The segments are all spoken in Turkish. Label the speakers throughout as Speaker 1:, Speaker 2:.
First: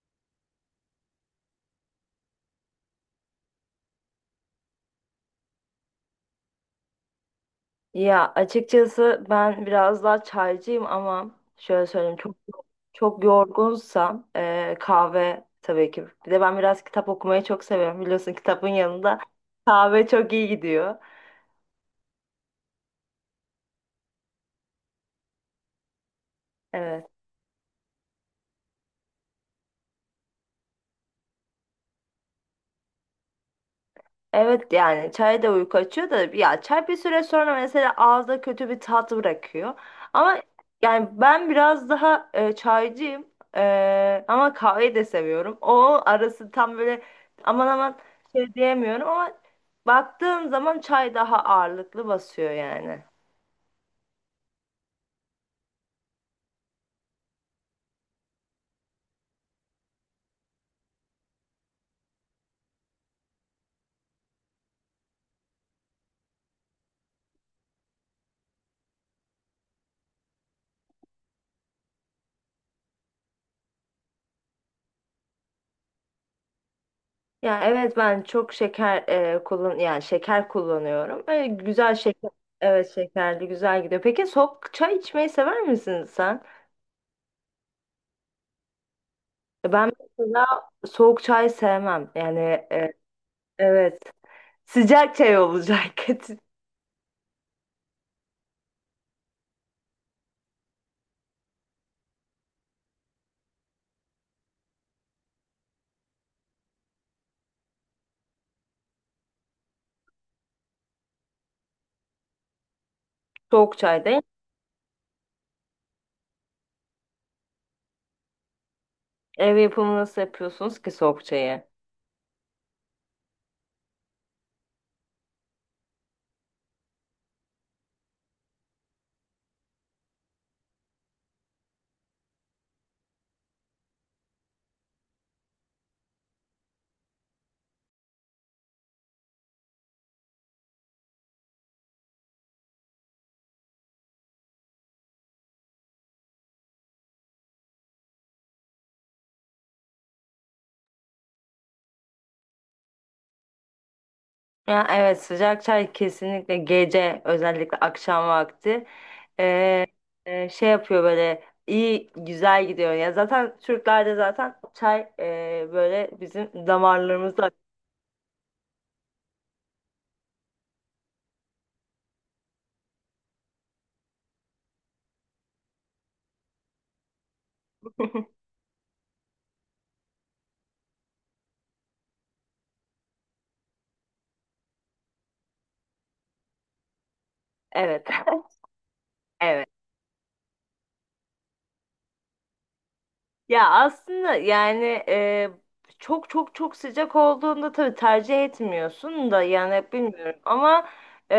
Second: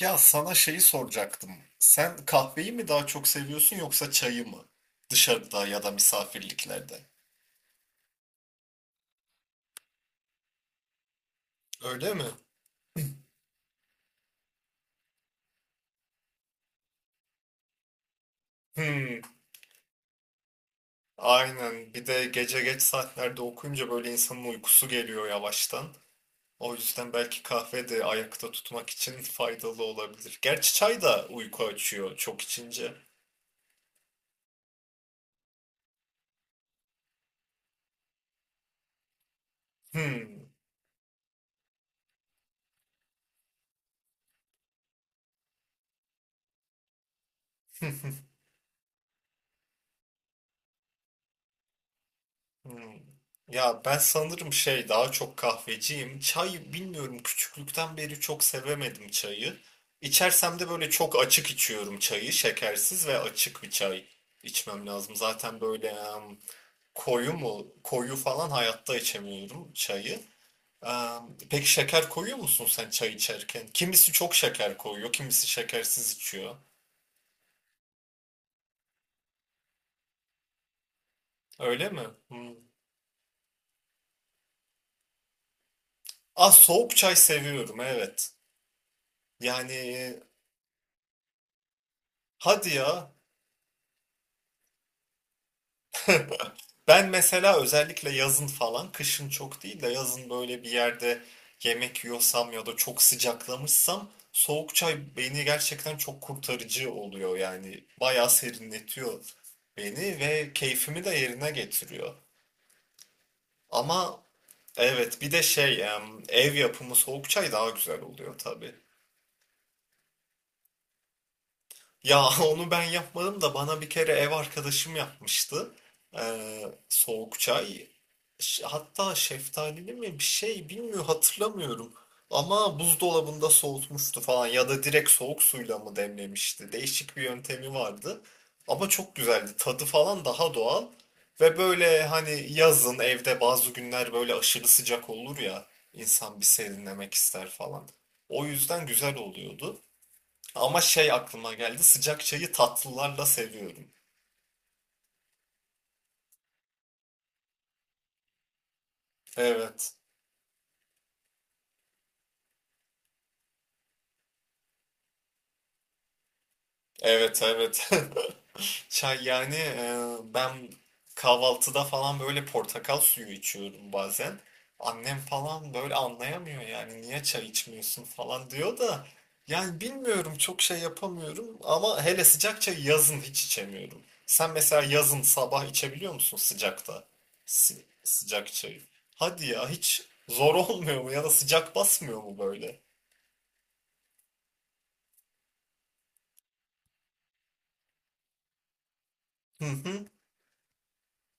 Speaker 1: Ya sana şeyi soracaktım. Sen kahveyi mi daha çok seviyorsun yoksa çayı mı? Dışarıda ya da misafirliklerde.
Speaker 2: Ya açıkçası ben biraz daha çaycıyım ama şöyle
Speaker 1: Öyle
Speaker 2: söyleyeyim
Speaker 1: mi?
Speaker 2: çok yorgunsam kahve tabii ki. Bir de ben biraz kitap okumayı çok seviyorum, biliyorsun, kitabın yanında
Speaker 1: Hmm,
Speaker 2: kahve çok iyi gidiyor.
Speaker 1: aynen. Bir de gece geç saatlerde okuyunca böyle insanın uykusu geliyor yavaştan. O
Speaker 2: Evet.
Speaker 1: yüzden belki kahve de ayakta tutmak için faydalı olabilir. Gerçi çay da uyku açıyor çok içince.
Speaker 2: Evet, yani çay da uyku açıyor da ya çay bir süre sonra mesela ağızda kötü bir tat bırakıyor. Ama
Speaker 1: Hmm.
Speaker 2: yani ben biraz daha çaycıyım. Ama kahveyi de seviyorum. O arası tam böyle aman aman şey diyemiyorum ama baktığım zaman çay daha ağırlıklı basıyor
Speaker 1: Hmm.
Speaker 2: yani.
Speaker 1: Ya ben sanırım şey daha çok kahveciyim. Çay bilmiyorum küçüklükten beri çok sevemedim çayı. İçersem de böyle çok açık içiyorum çayı. Şekersiz ve açık bir çay içmem lazım. Zaten böyle koyu mu koyu falan hayatta içemiyorum çayı. Peki şeker koyuyor musun sen çay içerken? Kimisi çok şeker koyuyor, kimisi şekersiz içiyor.
Speaker 2: Ya evet, ben çok şeker e, kullan yani şeker kullanıyorum. Öyle
Speaker 1: Öyle
Speaker 2: güzel
Speaker 1: mi?
Speaker 2: şeker,
Speaker 1: Hmm.
Speaker 2: evet, şekerli güzel gidiyor. Peki soğuk çay içmeyi sever misin sen?
Speaker 1: Ah soğuk çay seviyorum evet.
Speaker 2: Ben
Speaker 1: Yani
Speaker 2: mesela soğuk çay sevmem. Yani
Speaker 1: hadi
Speaker 2: e,
Speaker 1: ya
Speaker 2: evet. Sıcak çay olacak.
Speaker 1: Ben mesela özellikle yazın falan, kışın çok değil de yazın böyle bir yerde yemek yiyorsam ya da çok sıcaklamışsam soğuk çay beni gerçekten çok kurtarıcı oluyor yani. Bayağı serinletiyor beni ve keyfimi de yerine getiriyor.
Speaker 2: Soğuk çay
Speaker 1: Ama
Speaker 2: değil.
Speaker 1: evet bir de şey ev yapımı soğuk çay daha güzel oluyor tabii.
Speaker 2: Ev yapımı nasıl yapıyorsunuz ki soğuk çayı?
Speaker 1: Ya onu ben yapmadım da bana bir kere ev arkadaşım yapmıştı. Ee, soğuk çay. Hatta şeftalili mi bir şey bilmiyorum hatırlamıyorum. Ama buzdolabında soğutmuştu falan ya da direkt soğuk suyla mı demlemişti. Değişik bir yöntemi vardı. Ama çok güzeldi. Tadı falan daha doğal. Ve böyle hani yazın evde bazı günler böyle aşırı sıcak olur ya. İnsan bir serinlemek ister falan. O yüzden güzel oluyordu. Ama şey aklıma geldi. Sıcak çayı tatlılarla seviyorum.
Speaker 2: Ya evet, sıcak çay kesinlikle gece, özellikle akşam vakti e,
Speaker 1: Evet.
Speaker 2: şey yapıyor, böyle iyi güzel gidiyor. Ya zaten Türklerde zaten çay böyle bizim
Speaker 1: Evet
Speaker 2: damarlarımızda.
Speaker 1: evet. Çay yani ben kahvaltıda falan böyle portakal suyu içiyorum bazen. Annem falan böyle anlayamıyor yani niye çay içmiyorsun falan diyor da yani bilmiyorum çok şey yapamıyorum ama hele sıcak çayı yazın hiç içemiyorum. Sen mesela yazın sabah içebiliyor musun sıcakta?
Speaker 2: Evet.
Speaker 1: Sıcak çayı. Hadi
Speaker 2: Evet.
Speaker 1: ya hiç zor olmuyor mu ya da sıcak basmıyor mu böyle?
Speaker 2: Ya aslında yani çok sıcak olduğunda tabii tercih etmiyorsun da
Speaker 1: Hı
Speaker 2: yani
Speaker 1: hı.
Speaker 2: bilmiyorum ama e,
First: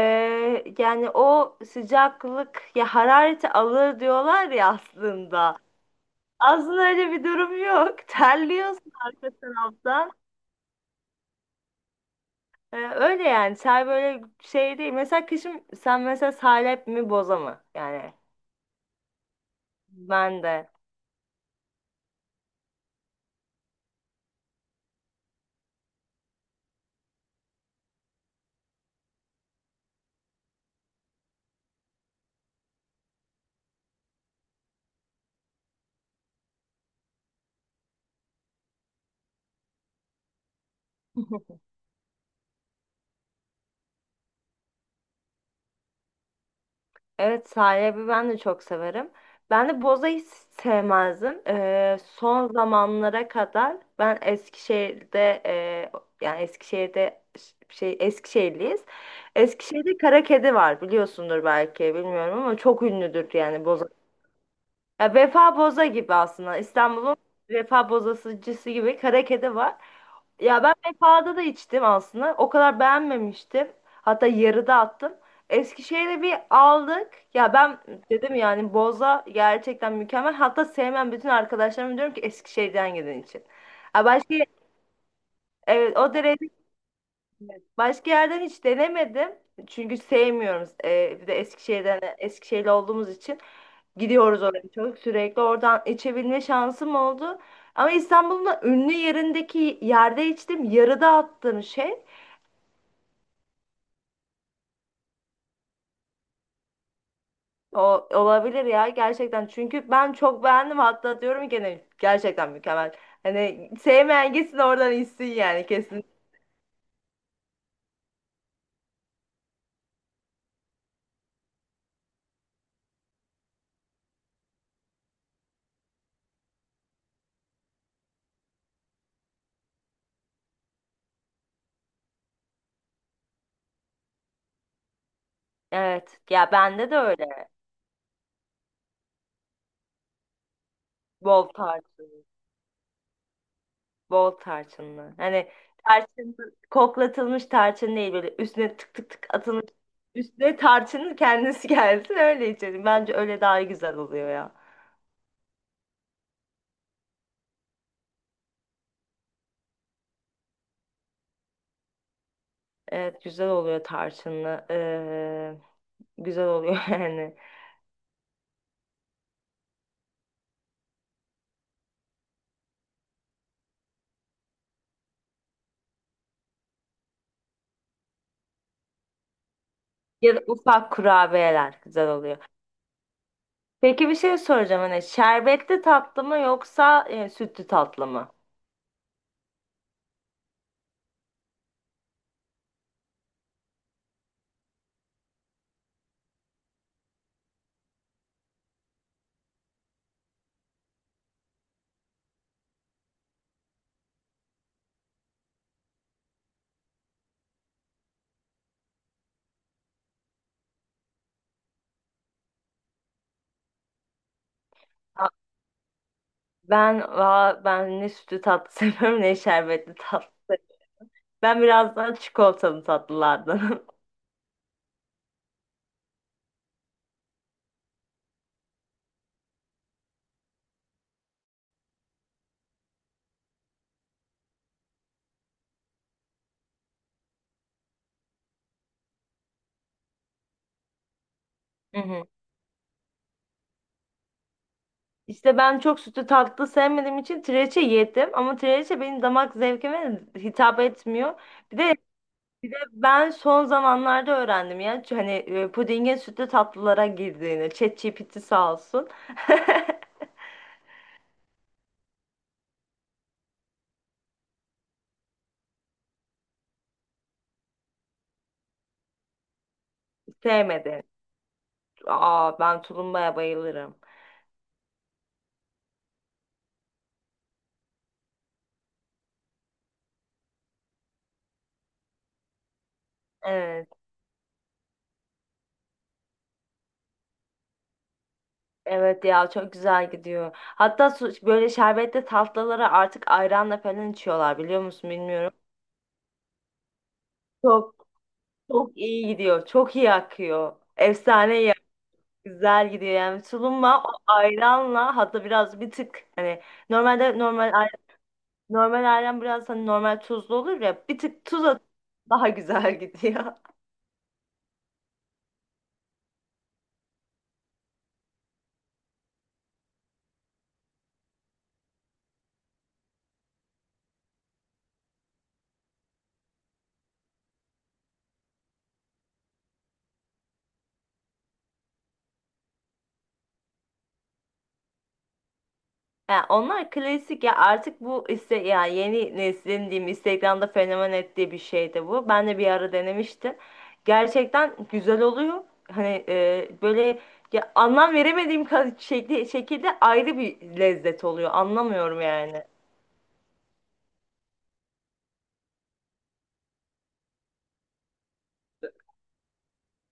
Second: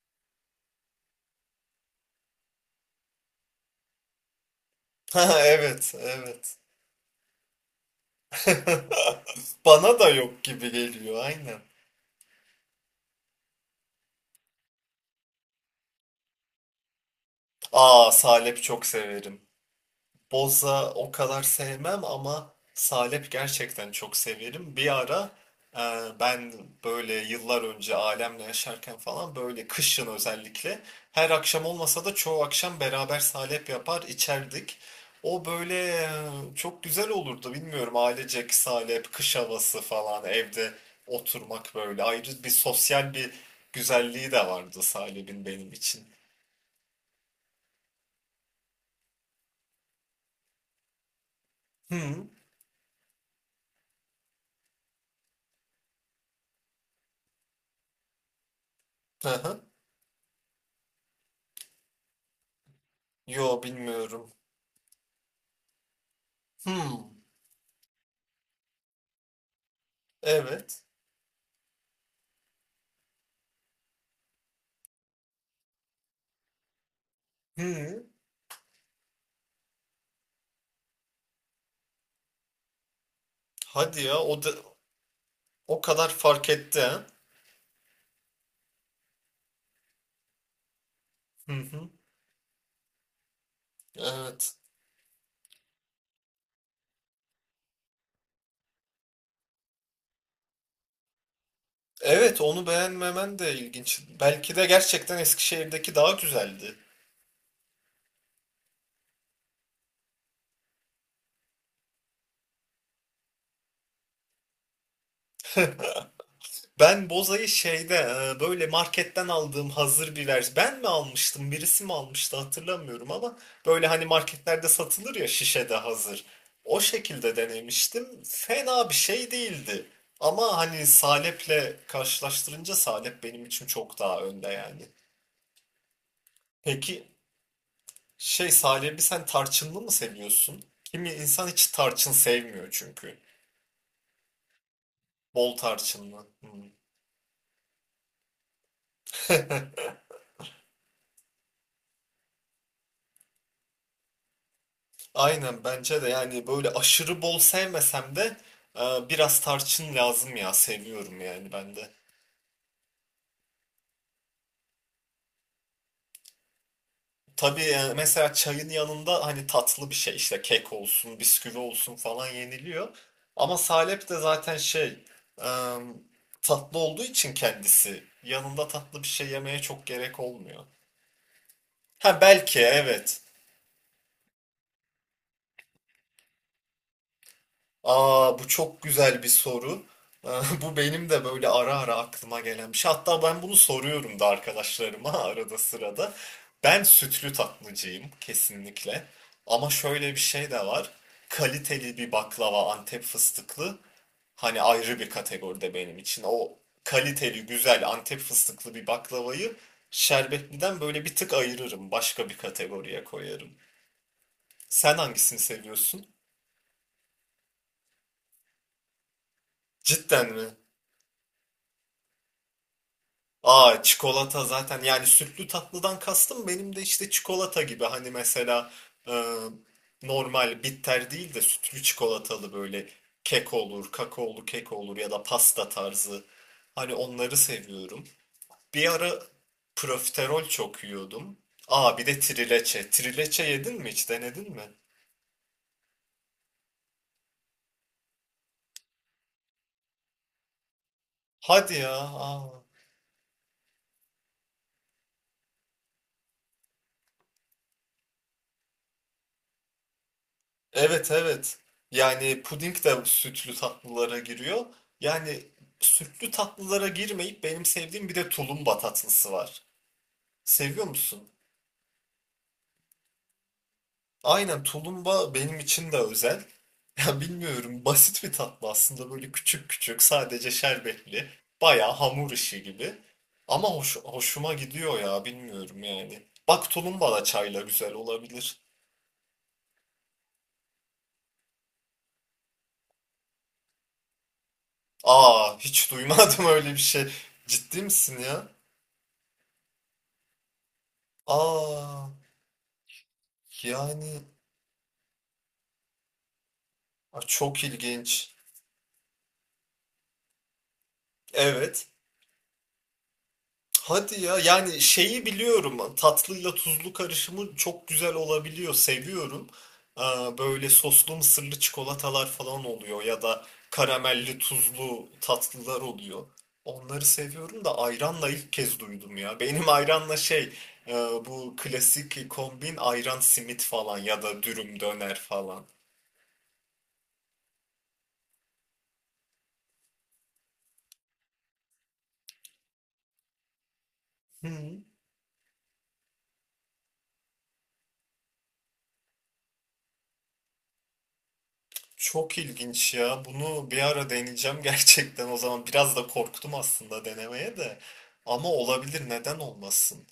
Speaker 2: yani o sıcaklık ya harareti alır diyorlar ya
Speaker 1: Ha,
Speaker 2: aslında.
Speaker 1: evet evet.
Speaker 2: Aslında öyle bir durum yok. Terliyorsun arka
Speaker 1: Bana da
Speaker 2: taraftan.
Speaker 1: yok gibi geliyor aynen.
Speaker 2: Öyle yani, ter böyle şey değil. Mesela kışın sen mesela salep mi boza mı?
Speaker 1: Aa
Speaker 2: Yani
Speaker 1: salep çok severim.
Speaker 2: ben de.
Speaker 1: Boza o kadar sevmem ama salep gerçekten çok severim. Bir ara e, ben böyle yıllar önce ailemle yaşarken falan böyle kışın özellikle her akşam olmasa da çoğu akşam beraber salep yapar içerdik. O böyle çok güzel olurdu bilmiyorum ailecek salep, kış havası falan evde oturmak böyle ayrı bir sosyal bir güzelliği de vardı salep'in benim için.
Speaker 2: Evet sahibi, ben de çok severim. Ben de bozayı hiç sevmezdim.
Speaker 1: Hmm.
Speaker 2: Son zamanlara kadar. Ben Eskişehir'de yani Eskişehir'de şey, Eskişehirliyiz.
Speaker 1: Hı hı.
Speaker 2: Eskişehir'de kara kedi var, biliyorsundur belki, bilmiyorum, ama çok ünlüdür
Speaker 1: Yo
Speaker 2: yani boza,
Speaker 1: bilmiyorum.
Speaker 2: ya Vefa Boza gibi aslında.
Speaker 1: Hmm.
Speaker 2: İstanbul'un Vefa Bozacısı gibi Karakede var. Ya ben
Speaker 1: Evet.
Speaker 2: Vefa'da da içtim aslında. O kadar beğenmemiştim. Hatta yarıda attım. Eskişehir'e bir aldık. Ya ben
Speaker 1: Hı.
Speaker 2: dedim yani boza gerçekten mükemmel. Hatta sevmem bütün arkadaşlarıma diyorum ki Eskişehir'den gelen için.
Speaker 1: Hadi
Speaker 2: Ya
Speaker 1: ya
Speaker 2: başka,
Speaker 1: o da, o
Speaker 2: evet,
Speaker 1: kadar
Speaker 2: o derece.
Speaker 1: fark etti ha.
Speaker 2: Başka yerden hiç denemedim. Çünkü sevmiyoruz. Bir de
Speaker 1: Hı hı.
Speaker 2: Eskişehir'den, Eskişehirli olduğumuz için gidiyoruz
Speaker 1: Evet.
Speaker 2: oraya çok. Sürekli oradan içebilme şansım oldu. Ama İstanbul'un da ünlü yerindeki yerde içtim. Yarıda attığım şey
Speaker 1: Evet onu beğenmemen de ilginç. Belki de gerçekten Eskişehir'deki daha güzeldi.
Speaker 2: o olabilir ya gerçekten. Çünkü ben çok beğendim. Hatta diyorum gene gerçekten mükemmel. Hani sevmeyen gitsin oradan içsin yani, kesin.
Speaker 1: Ben bozayı şeyde böyle marketten aldığım hazır bir vers. Ben mi almıştım, birisi mi almıştı hatırlamıyorum ama böyle hani marketlerde satılır ya şişede hazır. O şekilde denemiştim. Fena bir şey değildi. Ama hani salep'le karşılaştırınca salep benim için çok daha önde yani.
Speaker 2: Evet. Ya bende de
Speaker 1: Peki
Speaker 2: öyle.
Speaker 1: şey Salih sen tarçınlı mı seviyorsun? Kimi insan
Speaker 2: Bol
Speaker 1: hiç
Speaker 2: tarz.
Speaker 1: tarçın sevmiyor çünkü.
Speaker 2: Bol tarçınlı. Hani
Speaker 1: Bol tarçınlı.
Speaker 2: tarçın,
Speaker 1: Hmm.
Speaker 2: koklatılmış tarçın değil, böyle üstüne tık tık tık atılmış. Üstüne tarçının kendisi gelsin, öyle içelim. Bence öyle daha güzel oluyor ya.
Speaker 1: Aynen bence de yani böyle aşırı bol sevmesem de e, biraz tarçın lazım ya seviyorum yani ben de.
Speaker 2: Evet, güzel oluyor tarçınlı. Güzel oluyor yani.
Speaker 1: Tabii mesela çayın yanında hani tatlı bir şey işte kek olsun bisküvi olsun falan yeniliyor. Ama salep de zaten şey e, tatlı olduğu için kendisi yanında tatlı bir şey yemeye çok gerek
Speaker 2: Ya da
Speaker 1: olmuyor.
Speaker 2: ufak kurabiyeler güzel
Speaker 1: Ha
Speaker 2: oluyor.
Speaker 1: belki evet.
Speaker 2: Peki bir şey soracağım, hani şerbetli tatlı mı yoksa sütlü tatlı mı?
Speaker 1: Aa bu çok güzel bir soru. Bu benim de böyle ara ara aklıma gelen bir şey. Hatta ben bunu soruyorum da arkadaşlarıma arada sırada. Ben sütlü tatlıcıyım kesinlikle. Ama şöyle bir şey de var. Kaliteli bir baklava Antep fıstıklı hani ayrı bir kategoride benim için. O kaliteli güzel Antep fıstıklı bir baklavayı şerbetliden böyle bir tık ayırırım. Başka bir kategoriye koyarım. Sen
Speaker 2: Aa,
Speaker 1: hangisini seviyorsun?
Speaker 2: Ben, ben ne sütlü tatlı seviyorum ne şerbetli
Speaker 1: Cidden mi?
Speaker 2: tatlı. Ben biraz daha çikolatalı
Speaker 1: Aa
Speaker 2: tatlılardanım.
Speaker 1: çikolata zaten yani sütlü tatlıdan kastım benim de işte çikolata gibi hani mesela e, normal bitter değil de sütlü çikolatalı böyle kek olur, kakaolu kek olur ya da pasta tarzı hani onları seviyorum. Bir ara profiterol çok yiyordum. Aa bir de trileçe. Trileçe yedin mi hiç denedin mi?
Speaker 2: İşte ben çok sütlü tatlı sevmediğim için trileçe yedim ama trileçe benim damak zevkime hitap etmiyor.
Speaker 1: Hadi
Speaker 2: Bir
Speaker 1: ya.
Speaker 2: de
Speaker 1: Aa.
Speaker 2: bir de ben son zamanlarda öğrendim ya hani pudingin sütlü tatlılara girdiğini. ChatGPT sağ olsun.
Speaker 1: Evet evet. Yani puding de sütlü tatlılara giriyor. Yani sütlü tatlılara girmeyip benim sevdiğim bir de tulumba tatlısı var. Seviyor
Speaker 2: Sevmedi.
Speaker 1: musun?
Speaker 2: Aa, ben tulumbaya bayılırım.
Speaker 1: Aynen tulumba benim için de özel. Ya bilmiyorum basit bir tatlı aslında böyle küçük küçük sadece şerbetli. Bayağı hamur işi gibi. Ama
Speaker 2: Evet.
Speaker 1: hoş, hoşuma gidiyor ya bilmiyorum yani. Bak tulumba da çayla güzel olabilir.
Speaker 2: Evet ya, çok güzel gidiyor. Hatta böyle şerbetli tatlılara artık ayranla falan içiyorlar, biliyor musun, bilmiyorum.
Speaker 1: Aa hiç duymadım öyle bir şey. Ciddi
Speaker 2: Çok
Speaker 1: misin ya?
Speaker 2: çok iyi gidiyor. Çok iyi akıyor. Efsane iyi.
Speaker 1: Aa.
Speaker 2: Güzel gidiyor yani tulumba o
Speaker 1: Yani
Speaker 2: ayranla, hatta biraz bir tık hani
Speaker 1: a,
Speaker 2: normalde
Speaker 1: çok
Speaker 2: normal ay-
Speaker 1: ilginç.
Speaker 2: normal ayran biraz, hani normal tuzlu olur ya, bir tık tuz at,
Speaker 1: Evet.
Speaker 2: daha güzel gidiyor.
Speaker 1: Hadi ya yani şeyi biliyorum. Hani tatlıyla tuzlu karışımı çok güzel olabiliyor seviyorum. Aa, böyle soslu mısırlı çikolatalar falan oluyor ya da karamelli tuzlu tatlılar oluyor. Onları seviyorum da ayranla ilk kez duydum ya. Benim ayranla şey e, bu klasik kombin ayran simit falan ya da dürüm döner falan.
Speaker 2: Yani onlar klasik ya, artık bu iste yani yeni neslin diyeyim Instagram'da fenomen ettiği bir şey de bu. Ben de bir ara denemiştim. Gerçekten güzel oluyor. Hani böyle ya anlam veremediğim şekli, şekilde ayrı bir lezzet oluyor. Anlamıyorum
Speaker 1: Çok
Speaker 2: yani.
Speaker 1: ilginç ya. Bunu bir ara deneyeceğim gerçekten. O zaman biraz da korktum aslında denemeye de. Ama olabilir, neden olmasın?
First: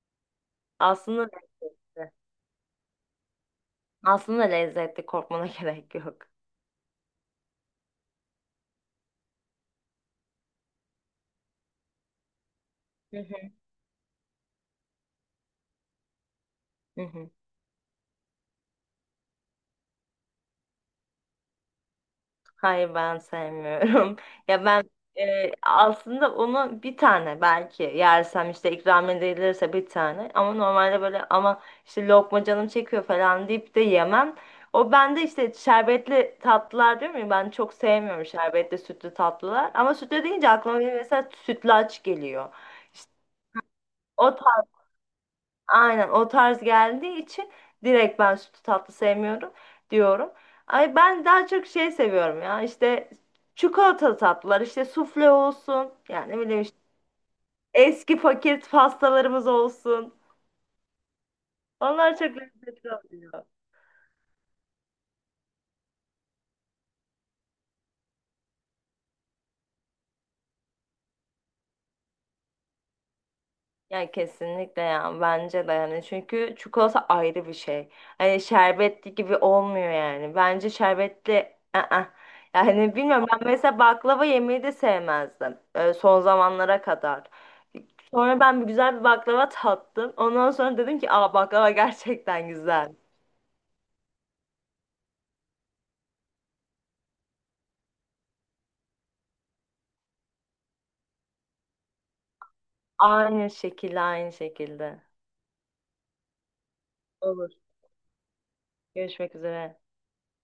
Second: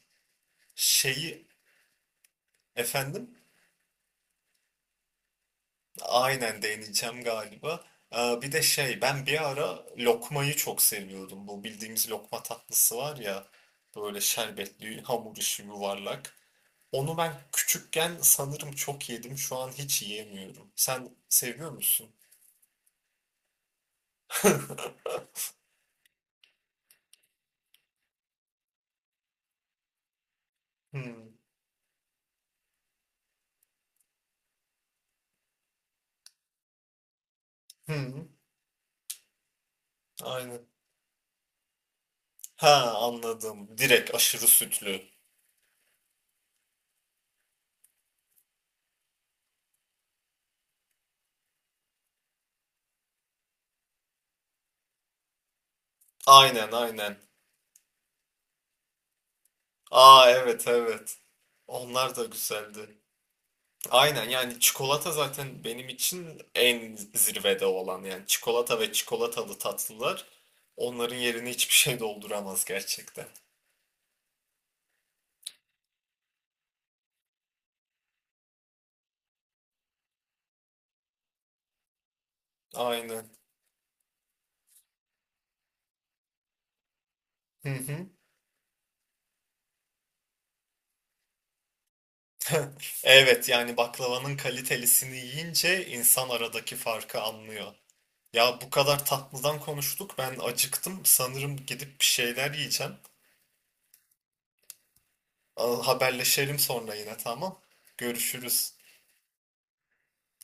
Speaker 2: Aslında
Speaker 1: Şeyi efendim
Speaker 2: Aslında lezzetli, korkmana gerek yok.
Speaker 1: aynen deneyeceğim galiba. Bir de şey ben bir ara lokmayı çok seviyordum. Bu bildiğimiz lokma tatlısı var
Speaker 2: Hı
Speaker 1: ya
Speaker 2: hı,
Speaker 1: böyle şerbetli hamur işi yuvarlak.
Speaker 2: hı
Speaker 1: Onu
Speaker 2: hı.
Speaker 1: ben küçükken sanırım çok yedim. Şu an hiç yiyemiyorum. Sen seviyor musun?
Speaker 2: Hayır, ben sevmiyorum. Ya ben aslında onu bir tane belki yersem, işte ikram edilirse, bir tane, ama normalde böyle
Speaker 1: Hmm.
Speaker 2: ama işte lokma canım çekiyor falan deyip de yemem. O bende işte şerbetli tatlılar diyorum ya, ben çok sevmiyorum
Speaker 1: Hmm.
Speaker 2: şerbetli sütlü tatlılar, ama sütlü deyince
Speaker 1: Aynen.
Speaker 2: aklıma benim mesela sütlaç geliyor.
Speaker 1: Ha
Speaker 2: İşte
Speaker 1: anladım. Direkt
Speaker 2: o
Speaker 1: aşırı sütlü.
Speaker 2: aynen o tarz geldiği için direkt ben sütlü tatlı sevmiyorum diyorum. Ay ben daha çok şey seviyorum ya, işte çikolatalı tatlılar, işte sufle olsun, yani ne bileyim,
Speaker 1: Aynen
Speaker 2: işte
Speaker 1: aynen.
Speaker 2: eski paket pastalarımız olsun.
Speaker 1: Aa evet evet. Onlar
Speaker 2: Onlar
Speaker 1: da
Speaker 2: çok
Speaker 1: güzeldi.
Speaker 2: lezzetli oluyor.
Speaker 1: Aynen yani çikolata zaten benim için en zirvede olan yani çikolata ve çikolatalı tatlılar onların yerini hiçbir şey dolduramaz gerçekten.
Speaker 2: Ya kesinlikle ya, bence de yani, çünkü çikolata ayrı bir şey. Hani şerbetli gibi olmuyor yani. Bence şerbetli ı-ı. Yani bilmiyorum,
Speaker 1: Aynen.
Speaker 2: ben mesela baklava yemeyi de sevmezdim son zamanlara kadar.
Speaker 1: Hı hı.
Speaker 2: Sonra ben bir güzel bir baklava tattım. Ondan sonra dedim ki aa, baklava gerçekten güzel.
Speaker 1: Evet yani baklavanın kalitelisini yiyince insan aradaki farkı anlıyor. Ya bu kadar tatlıdan konuştuk ben acıktım sanırım gidip bir şeyler yiyeceğim.
Speaker 2: Aynı şekilde, aynı şekilde.
Speaker 1: Al, haberleşelim sonra yine
Speaker 2: Olur.
Speaker 1: tamam. Görüşürüz.
Speaker 2: Görüşmek üzere.